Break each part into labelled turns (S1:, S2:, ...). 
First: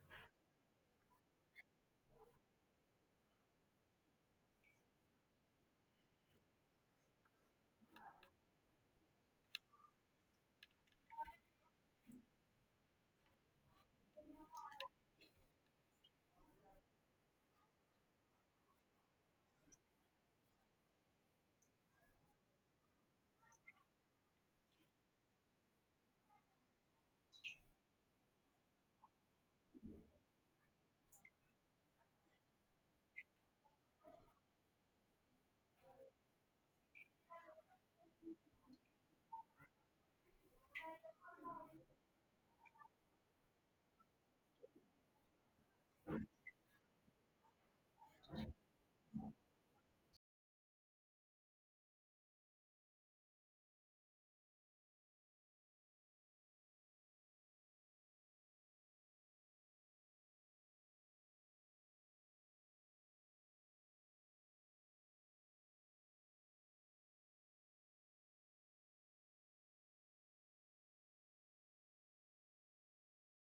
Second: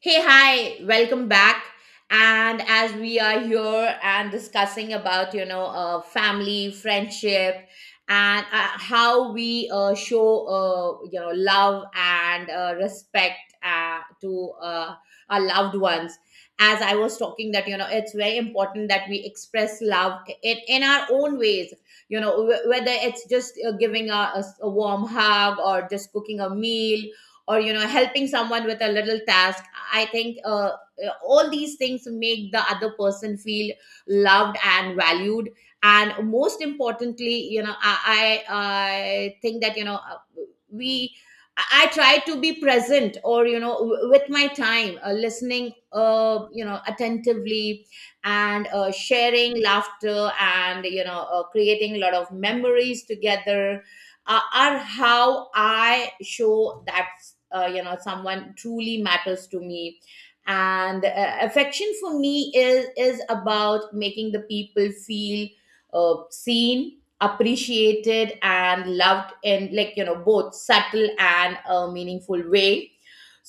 S1: Hey, hi, welcome back. And as we are here and discussing about, family, friendship, and how we show, love and respect to our loved ones. As I was talking, that, it's very important that we express love in our own ways, whether it's just giving a warm hug, or just cooking a meal, or helping someone with a little task. I think all these things make the other person feel loved and valued. And most importantly, I think that you know we I try to be present, or, with my time, listening, attentively, and sharing laughter, and, creating a lot of memories together, are how I show that someone truly matters to me. And Affection for me is about making the people feel seen, appreciated, and loved in, both subtle and meaningful way.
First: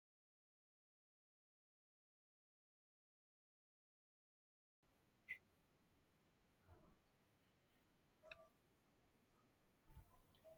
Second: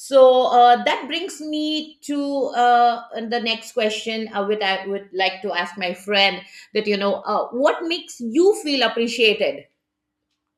S1: So that brings me to the next question, which I would like to ask my friend, that you know what makes you feel appreciated.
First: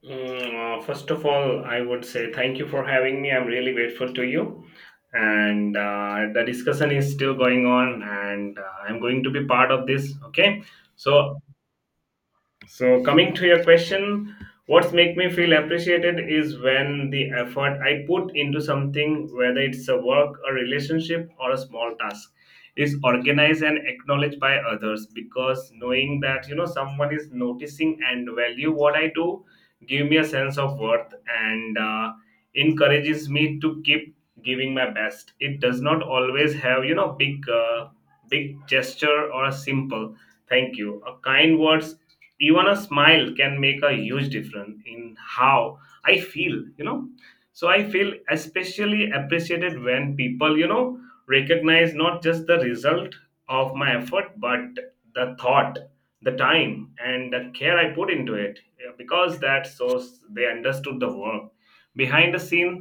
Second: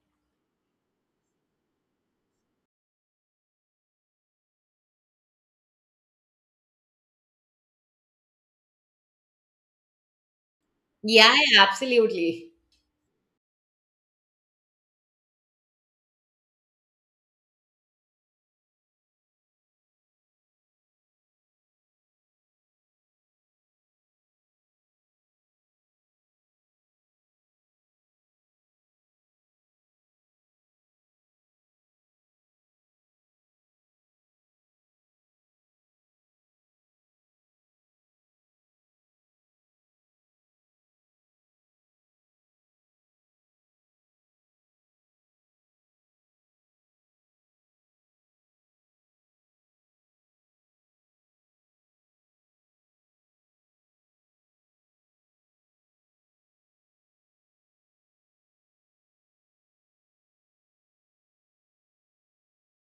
S2: First of all, I would say thank you for having me. I'm really grateful to you. And the discussion is still going on, and I'm going to be part of this. Okay.
S1: Yeah,
S2: So,
S1: yeah, absolutely.
S2: so coming to your question, what's make me feel appreciated is when the effort I put into something, whether it's a work, a relationship, or a small task, is organized and acknowledged by others. Because knowing that someone is noticing and value what I do, give me a sense of worth and encourages me to keep giving my best. It does not always have big, big gesture or a simple thank you. A kind word even a smile can make a huge difference in how I feel. So I feel especially appreciated when people recognize not just the result of my effort but the thought, the time and the care I put into it. Yeah, because that shows they understood the work behind the scene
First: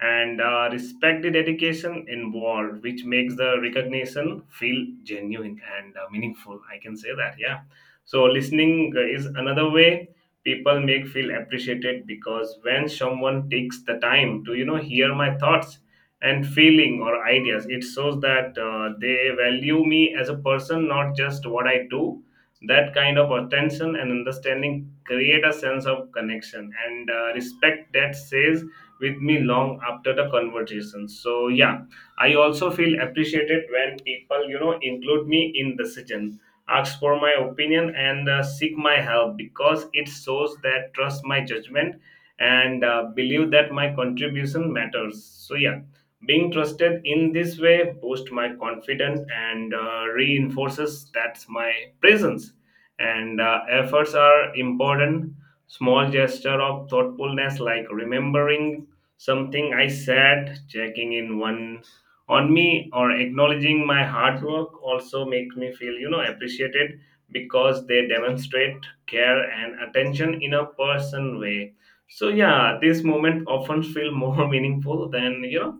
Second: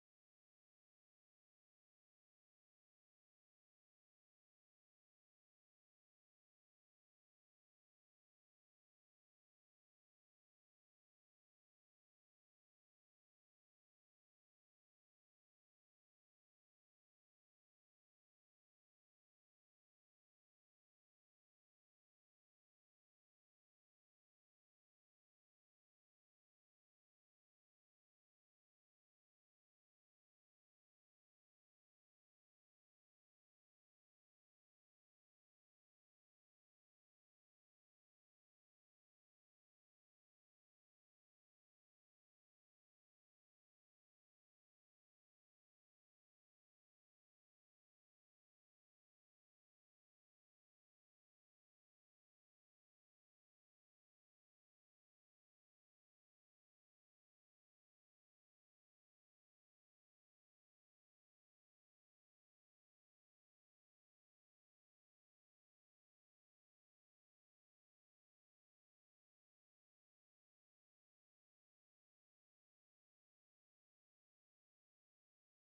S2: and respect the dedication involved, which makes the recognition feel genuine and meaningful, I can say that. Yeah, so listening is another way people make feel appreciated, because when someone takes the time to hear my thoughts and feeling or ideas, it shows that they value me as a person, not just what I do. That kind of attention and understanding create a sense of connection and respect that stays with me long after the conversation. So yeah, I also feel appreciated when people include me in decision, ask for my opinion and seek my help, because it shows that trust my judgment and believe that my contribution matters. So yeah, being trusted in this way boosts my confidence and reinforces that's my presence and efforts are important. Small gesture of thoughtfulness like remembering something I said, checking in one on me or acknowledging my hard work also make me feel appreciated, because they demonstrate care and attention in a person way. So yeah, this moment often feel more meaningful than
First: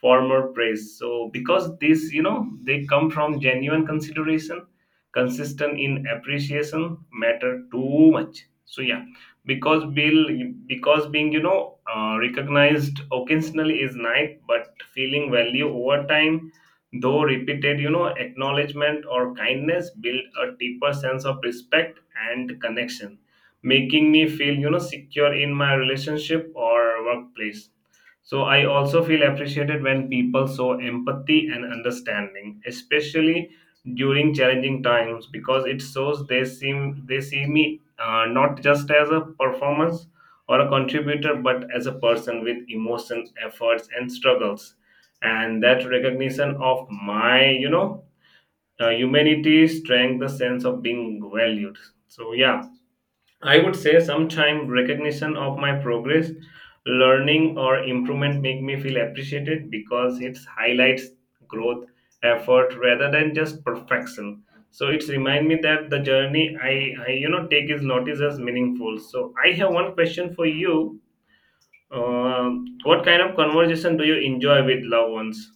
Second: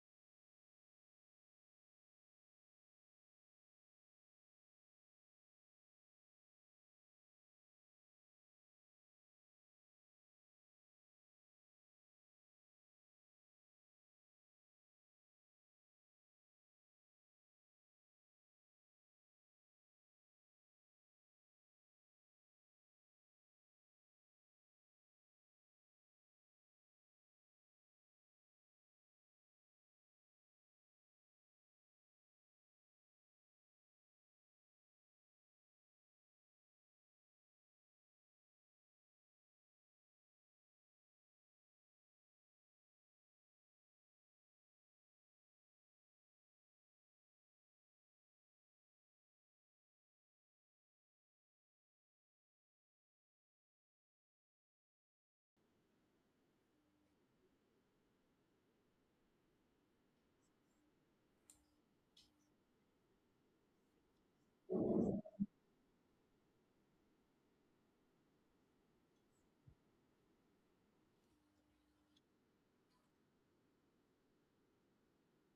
S2: former praise. So because this, they come from genuine consideration, consistent in appreciation matter too much. So yeah, because Bill, because being recognized occasionally is nice, but feeling value over time, though repeated, acknowledgement or kindness build a deeper sense of respect and connection, making me feel secure in my relationship or workplace. So I also feel appreciated when people show empathy and understanding, especially during challenging times, because it shows they seem they see me not just as a performance or a contributor, but as a person with emotion, efforts, and struggles. And that recognition of my, humanity strengthens the sense of being valued. So yeah, I would say sometime recognition of my progress, learning or improvement make me feel appreciated because it highlights growth, effort rather than just perfection. So it's remind me that the journey I take is noticed as meaningful. So I have one question for you. What kind of conversation do you enjoy with loved ones?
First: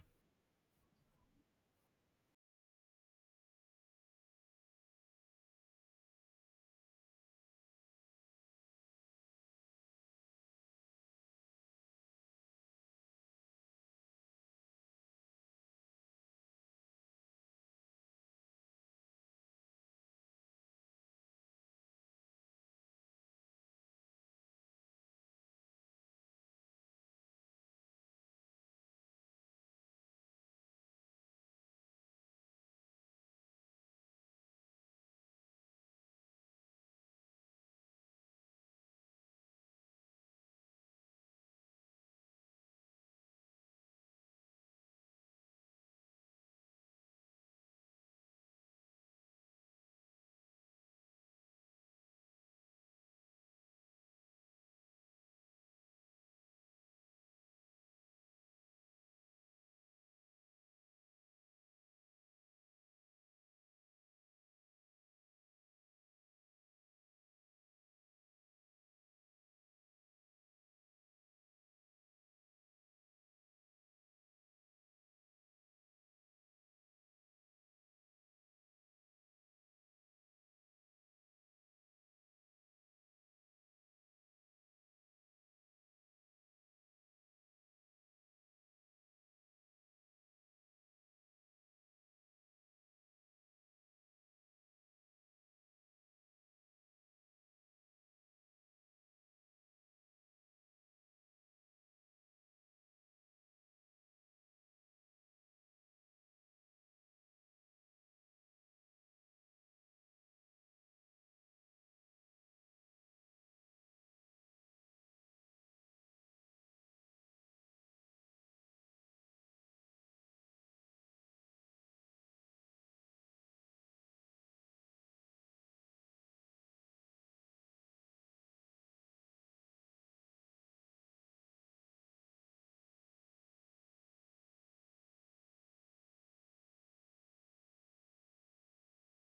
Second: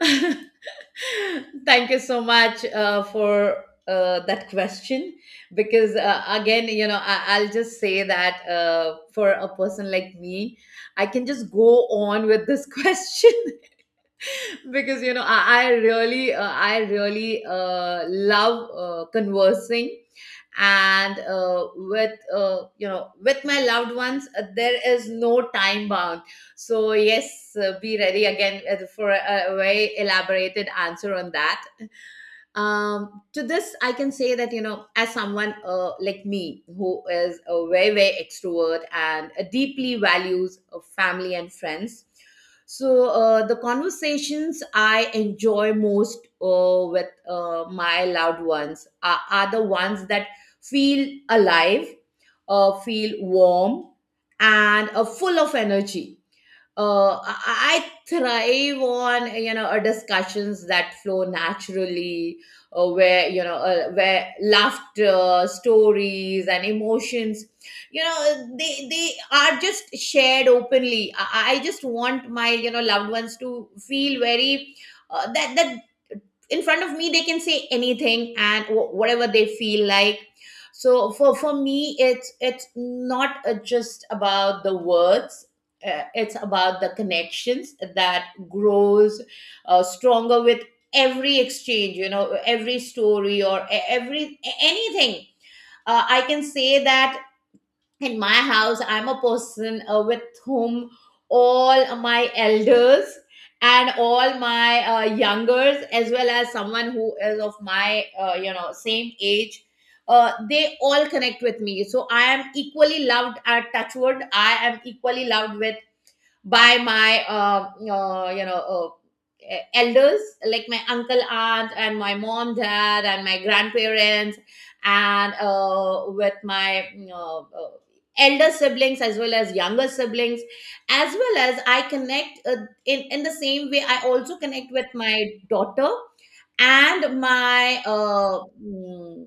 S1: Thank you so much for that question, because again, I'll just say that for a person like me, I can just go on with this question. Because I really love conversing, and with with my loved ones, there is no time bound. So yes, be ready again, for a very elaborated answer on that. To this I can say that, as someone like me, who is a very very extrovert and deeply values family and friends. So, the conversations I enjoy most, with my loved ones, are the ones that feel alive, feel warm, and full of energy. I thrive on, discussions that flow naturally, where you know where laughter, stories, and emotions, they are just shared openly. I just want my loved ones to feel very, that in front of me they can say anything, and whatever they feel like. So, for me, it's not just about the words. It's about the connections that grows stronger with every exchange, every story, or anything, I can say that. In my house, I'm a person with whom all my elders and all my youngers, as well as someone who is of my same age, they all connect with me. So I am equally loved, at touchwood, I am equally loved with, by my elders, like my uncle, aunt, and my mom, dad, and my grandparents, and with my uh, uh, elder siblings, as well as younger siblings. As well as I connect, in the same way I also connect with my daughter and my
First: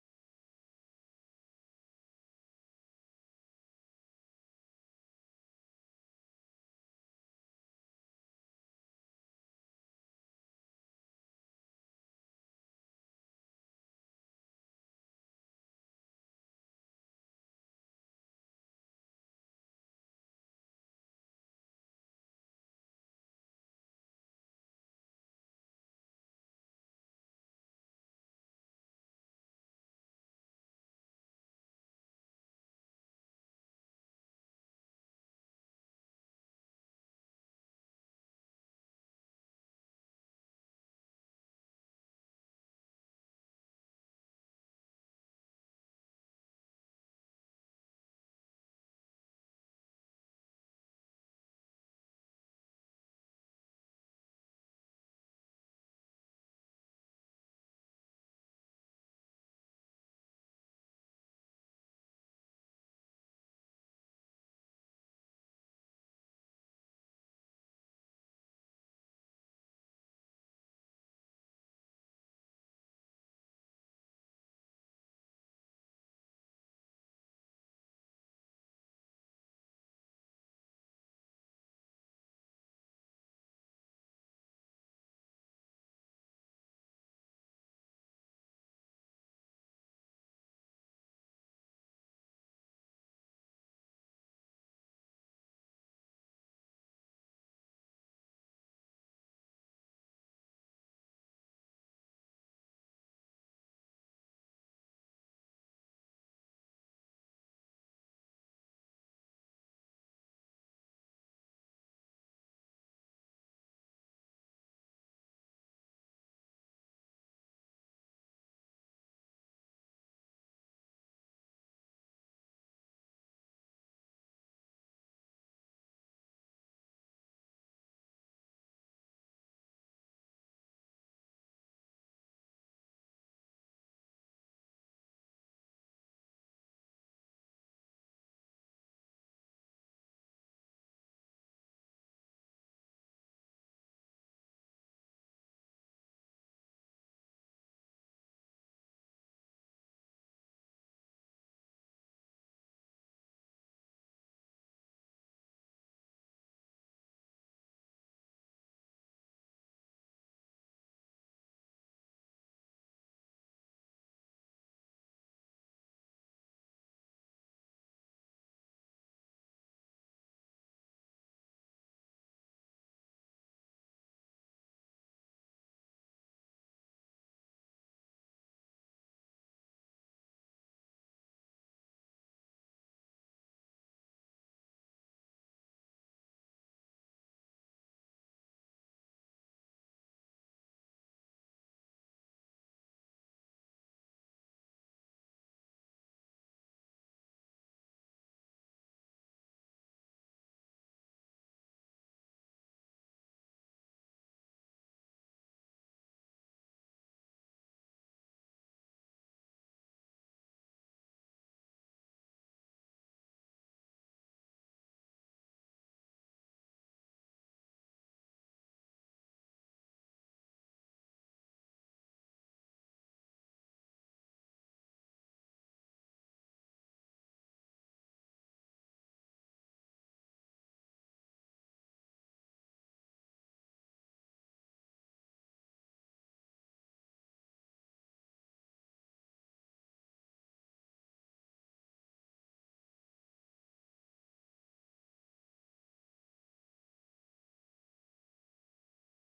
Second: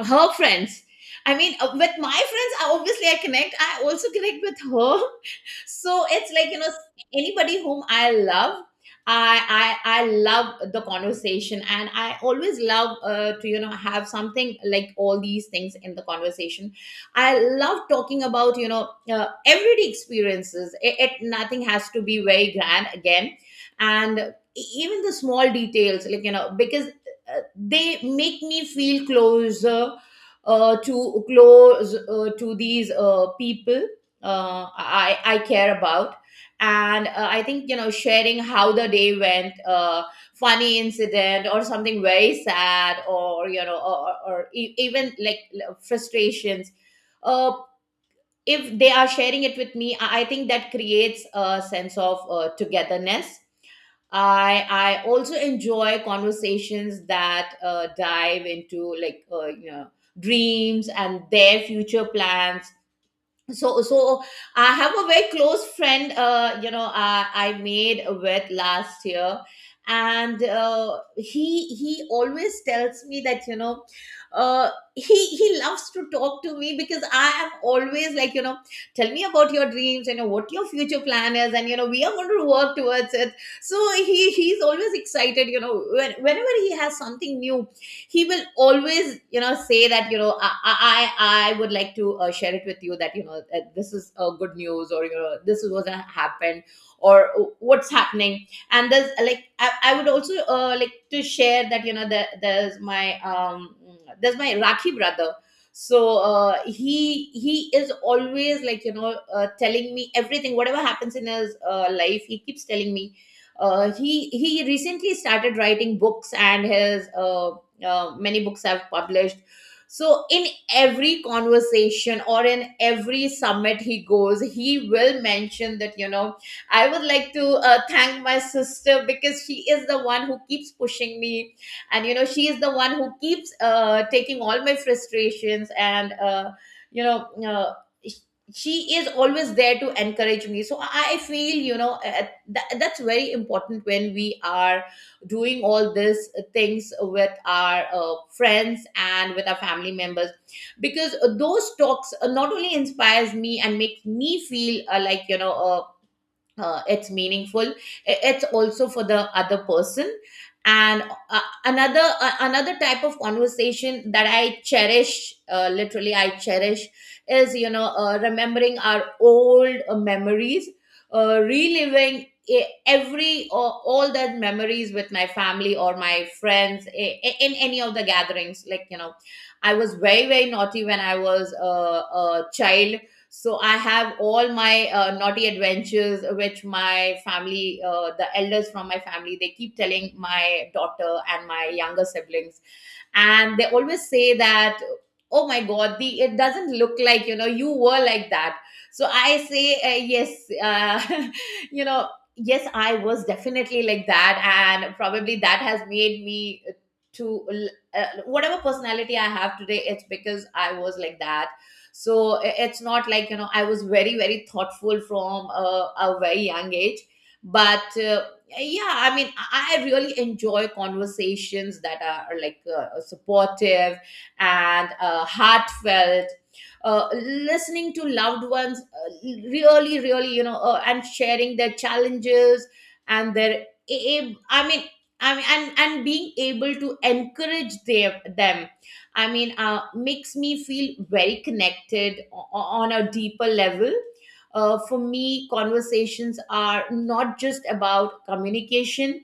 S1: her friends. I mean, with my friends, I obviously I connect. I also connect with her. So it's like, anybody whom I love, I love the conversation, and I always love to have something like all these things in the conversation. I love talking about, everyday experiences. It nothing has to be very grand again, and even the small details, like, because they make me feel closer, to close, to these people I care about. And I think, sharing how the day went, funny incident, or something very sad, or even like frustrations, uh, if they are sharing it with me, I think that creates a sense of togetherness. I I also enjoy conversations that dive into, dreams and their future plans. So I have a very close friend, I made with last year, and he always tells me that, uh he loves to talk to me because I am always like, tell me about your dreams, what your future plan is, and, we are going to work towards it. So he's always excited, whenever he has something new, he will always say that, I would like to share it with you that, this is good news, or, this is what happened, or what's happening. And there's I would also like to share that, there's my rakhi brother. So, he is always like, telling me everything whatever happens in his life, he keeps telling me. He recently started writing books, and his many books have published. So in every conversation, or in every summit he goes, he will mention that, I would like to thank my sister, because she is the one who keeps pushing me, and she is the one who keeps taking all my frustrations, and you know uh, she is always there to encourage me. So I feel, that's very important, when we are doing all this things with our friends and with our family members, because those talks not only inspires me and makes me feel, it's meaningful. It's also for the other person. And uh, another type of conversation that I cherish, literally I cherish, is, remembering our old memories, reliving e- every or all that memories with my family or my friends, in any of the gatherings. Like, I was very very naughty when I was a child. So I have all my naughty adventures, which my family, the elders from my family, they keep telling my daughter and my younger siblings. And they always say that, oh my god, the it doesn't look like, you were like that. So I say, yes, uh, you know yes, I was definitely like that, and probably that has made me to, whatever personality I have today, it's because I was like that. So it's not like, I was very very thoughtful from a very young age. But yeah, I mean, I really enjoy conversations that are like, supportive and heartfelt. Listening to loved ones, really really, and sharing their challenges, and their I mean, and being able to encourage them, I mean, makes me feel very connected, on a deeper level. For me, conversations are not just about communication,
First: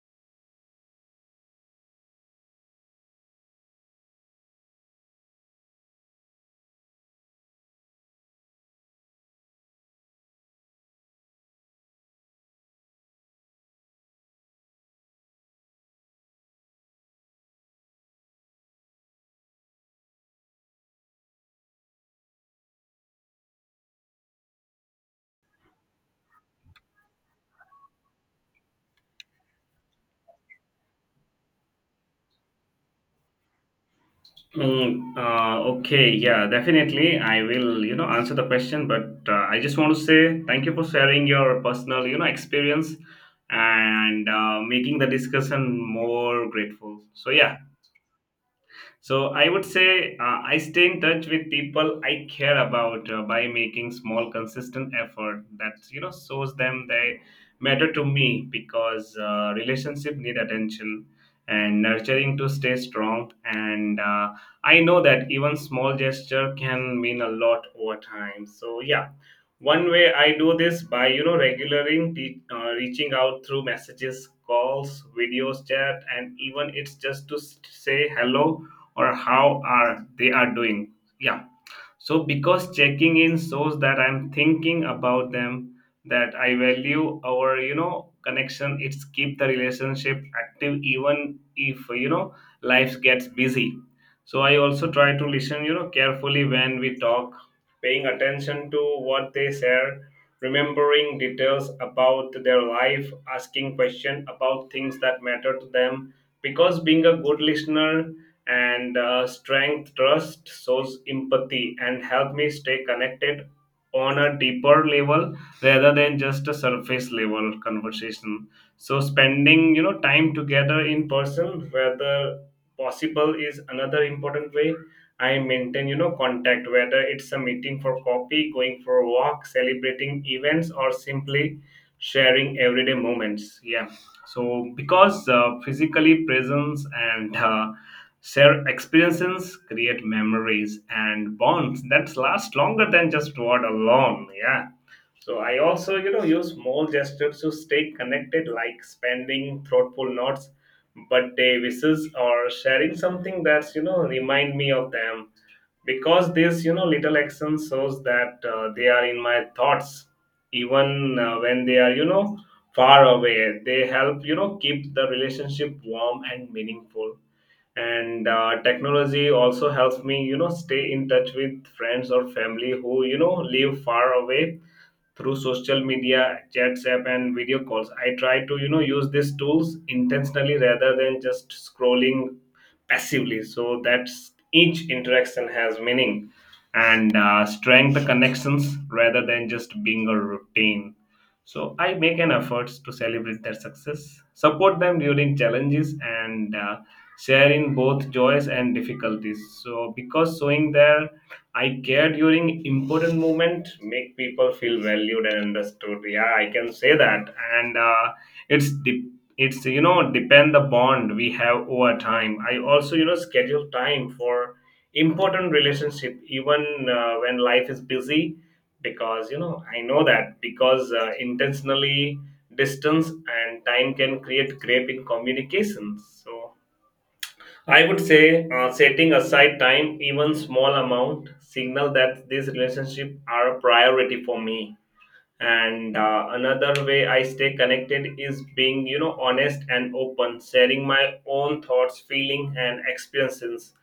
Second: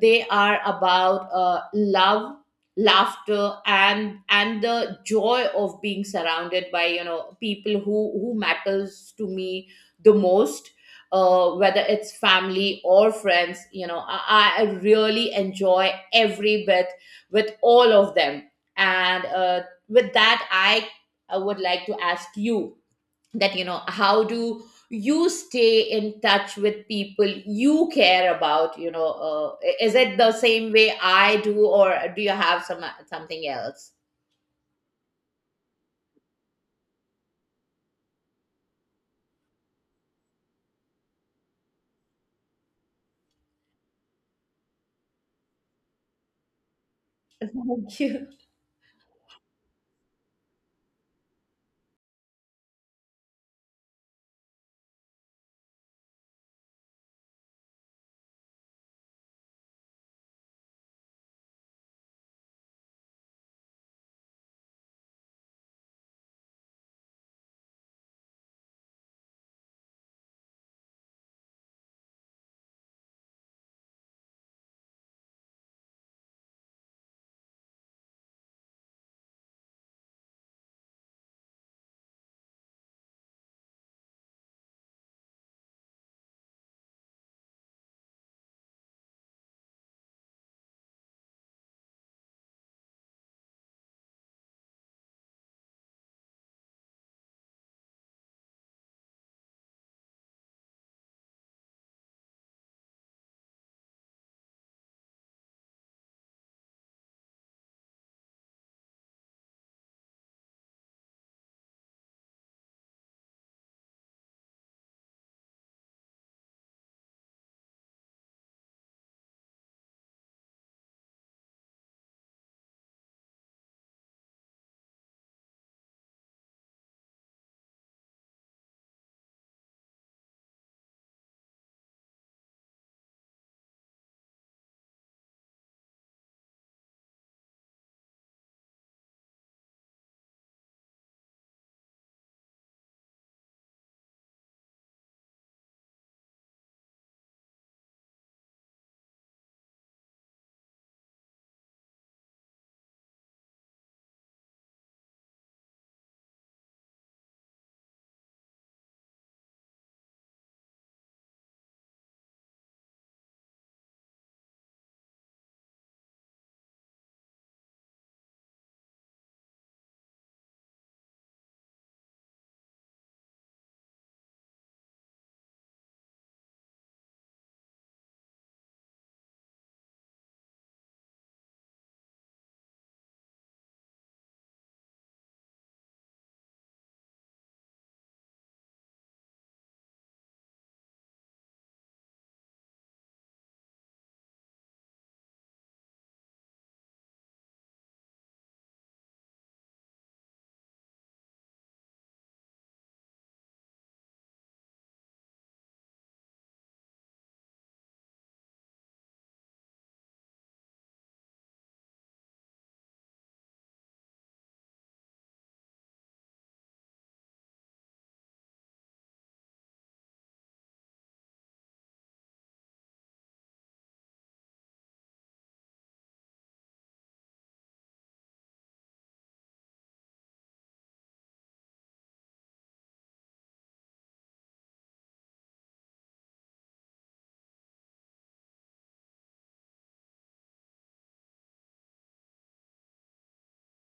S1: they are about love, laughter, and the joy of being surrounded by, people who matters to me the most. Whether it's family or friends, I really enjoy every bit with all of them. And with that, I would like to ask you, that, how do you stay in touch with people you care about. Is it the same way I do, or do you have something else?
S2: Okay, yeah, definitely. I will, answer the question, but I just want to say thank you for sharing your personal, experience and making the discussion more grateful. So, yeah,
S1: Thank you.
S2: so I would say I stay in touch with people I care about by making small, consistent effort that shows them they matter to me because relationship need attention and nurturing to stay strong. And I know that even small gesture can mean a lot over time. So yeah, one way I do this by regularly reaching out through messages, calls, videos, chat, and even it's just to s- say hello or how are they are doing. Yeah, so because checking in shows that I'm thinking about them, that I value our connection, it's keep the relationship active even if life gets busy. So I also try to listen carefully when we talk, paying attention to what they share, remembering details about their life, asking questions about things that matter to them, because being a good listener and strength trust, shows empathy and help me stay connected on a deeper level rather than just a surface level conversation. So spending time together in person whether possible is another important way I maintain contact, whether it's a meeting for coffee, going for a walk, celebrating events or simply sharing everyday moments. Yeah, so because physically presence and share experiences, create memories and bonds that last longer than just word alone. Yeah. So I also, use small gestures to stay connected, like spending thoughtful notes, birthday wishes, or sharing something that's, remind me of them. Because this, little action shows that they are in my thoughts, even when they are, far away. They help, keep the relationship warm and meaningful and technology also helps me stay in touch with friends or family who live far away through social media, chats app, and video calls. I try to use these tools intentionally rather than just scrolling passively. So that each interaction has meaning and strength the connections rather than just being a routine. So I make an effort to celebrate their success, support them during challenges, and share in both joys and difficulties. So because showing their I care during important moment make people feel valued and understood. Yeah, I can say that, and it's de- it's depend the bond we have over time. I also schedule time for important relationship even when life is busy because I know that because intentionally distance and time can create gap in communications. So I would say setting aside time, even small amount, signal that these relationships are a priority for me. And another way I stay connected is being, honest and open, sharing my own thoughts, feeling, and experiences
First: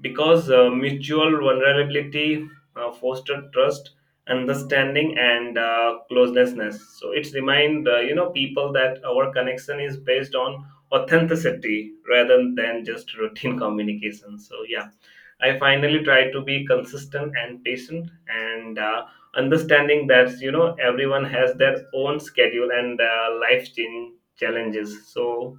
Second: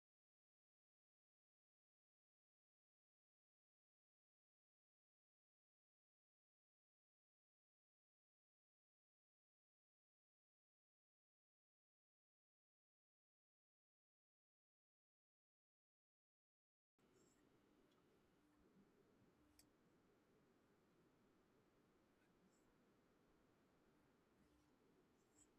S2: because mutual vulnerability fostered trust, understanding and closenessness, so it's remind people that our connection is based on authenticity rather than just routine communication. So yeah, I finally try to be consistent and patient and understanding that everyone has their own schedule and life change challenges. So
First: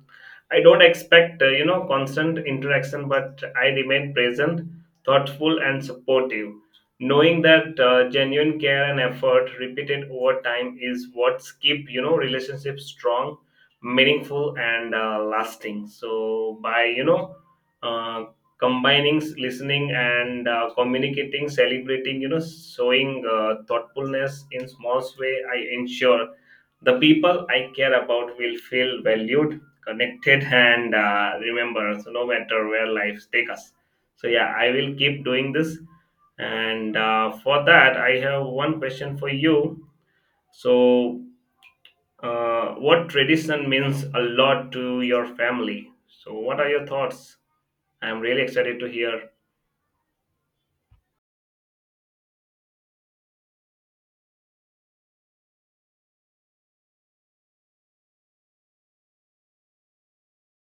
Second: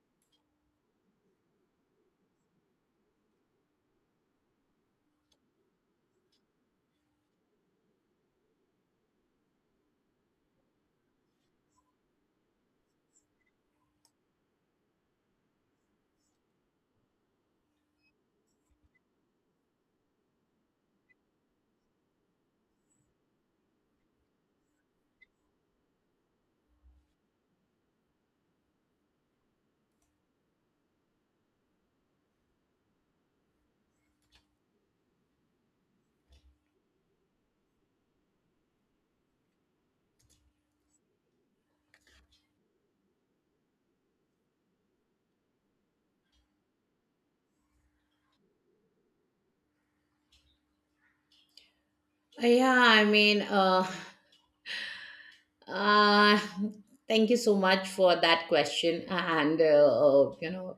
S2: I don't expect, constant interaction, but I remain present, thoughtful, and supportive. Knowing that genuine care and effort repeated over time is what keep, relationships strong, meaningful, and lasting. So by, uh, combining listening and communicating, celebrating, showing thoughtfulness in small way, I ensure the people I care about will feel valued, connected and remember, so no matter where life take us. So yeah, I will keep doing this, and for that I have one question for you. So what tradition means a lot to your family? So what are your thoughts? I'm really excited to hear.
S1: Yeah, I mean, uh, thank you so much for that question. And,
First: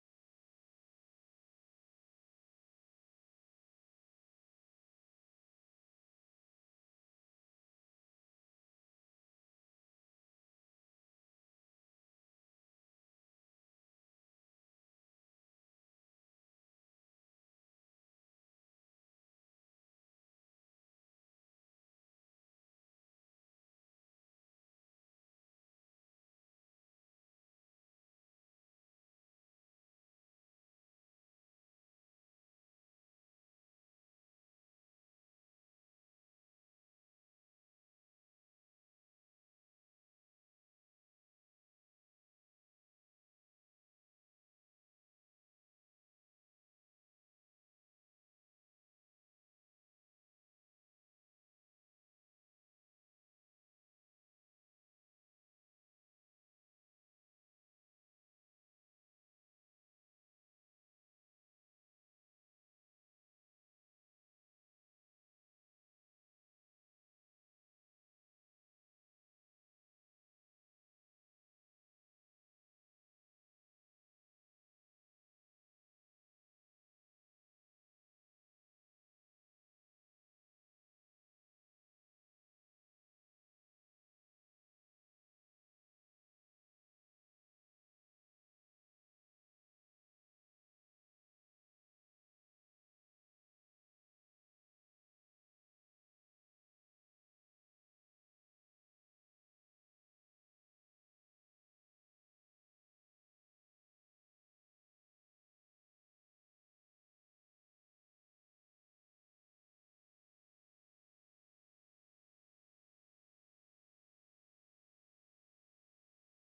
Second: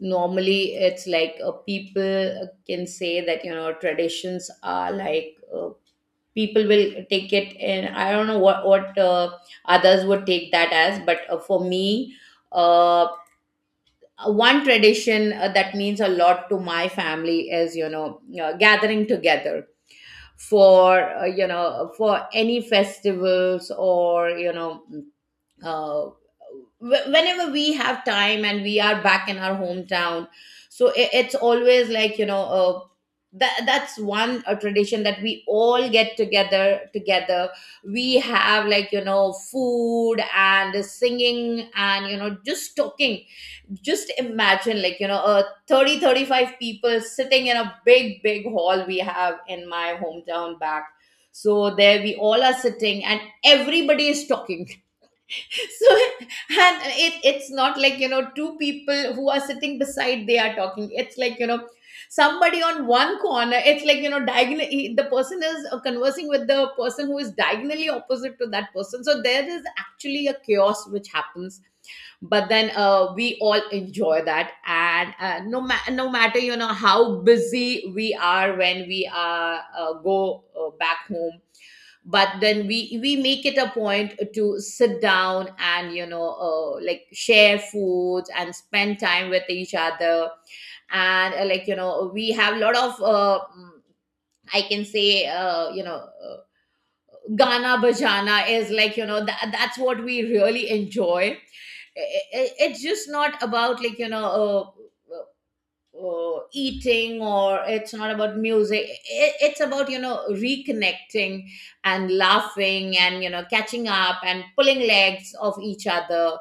S1: normally it's like, people can say that, traditions are like, people will take it, and I don't know what others would take that as. But for me, uh, one tradition that means a lot to my family is, gathering together, for, for any festivals, or, uh, whenever we have time and we are back in our hometown. So it's always like, that that's one a tradition, that we all get together together, we have, like, food, and singing, and, just talking. Just imagine, like, 30, 35 people sitting in a big big hall we have in my hometown back. So there, we all are sitting and everybody is talking. So, and it's not like, two people who are sitting beside, they are talking. It's like, somebody on one corner, it's like, diagonally the person is conversing with the person who is diagonally opposite to that person. So there is actually a chaos which happens. But then we all enjoy that. And no matter, how busy we are, when we are go back home, but then we make it a point to sit down and, like, share foods and spend time with each other. And we have a lot of, I can say, Gana Bajana is, like, that's what we really enjoy. It's just not about, like, uh, eating, or it's not about music. I It's about, reconnecting, and laughing, and, catching up, and pulling legs of each other.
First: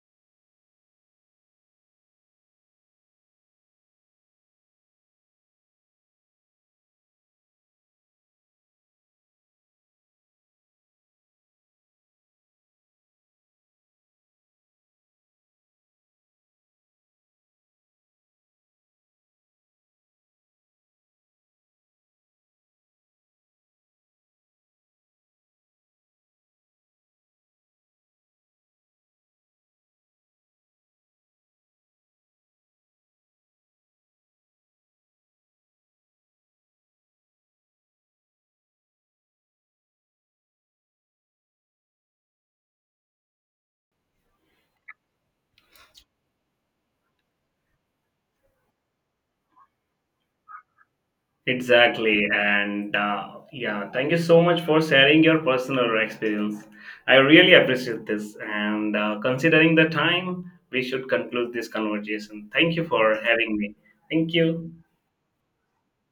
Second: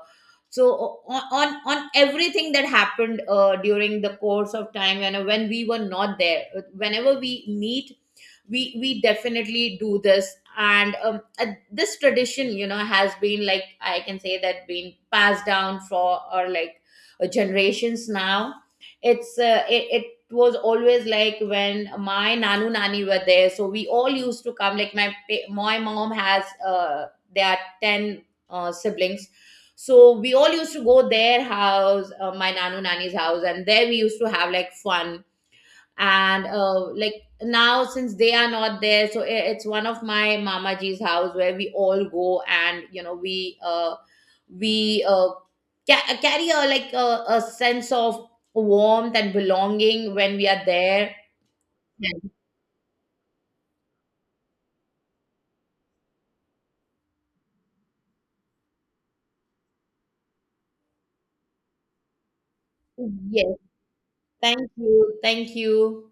S1: So on everything that happened during the course of time, when we were not there. Whenever we meet, we definitely do this. And this tradition, has been like, I can say that, been passed down for, or like, generations now. It was always like when my nanu nani were there, so we all used to come, like my my mom has, there are 10 siblings. So we all used to go their house, my nanu nani's house, and there we used to have like fun. And now since they are not there, so it's one of my mama ji's house where we all go. And, we uh carry a like a sense of warmth and belonging when we are there.
S2: Exactly.
S1: Yeah.
S2: And yeah, thank you so much for sharing your personal experience. I really appreciate this. And considering the time, we should conclude this conversation. Thank you for
S1: Yes,
S2: having me. Thank
S1: thank
S2: you.
S1: you, thank you.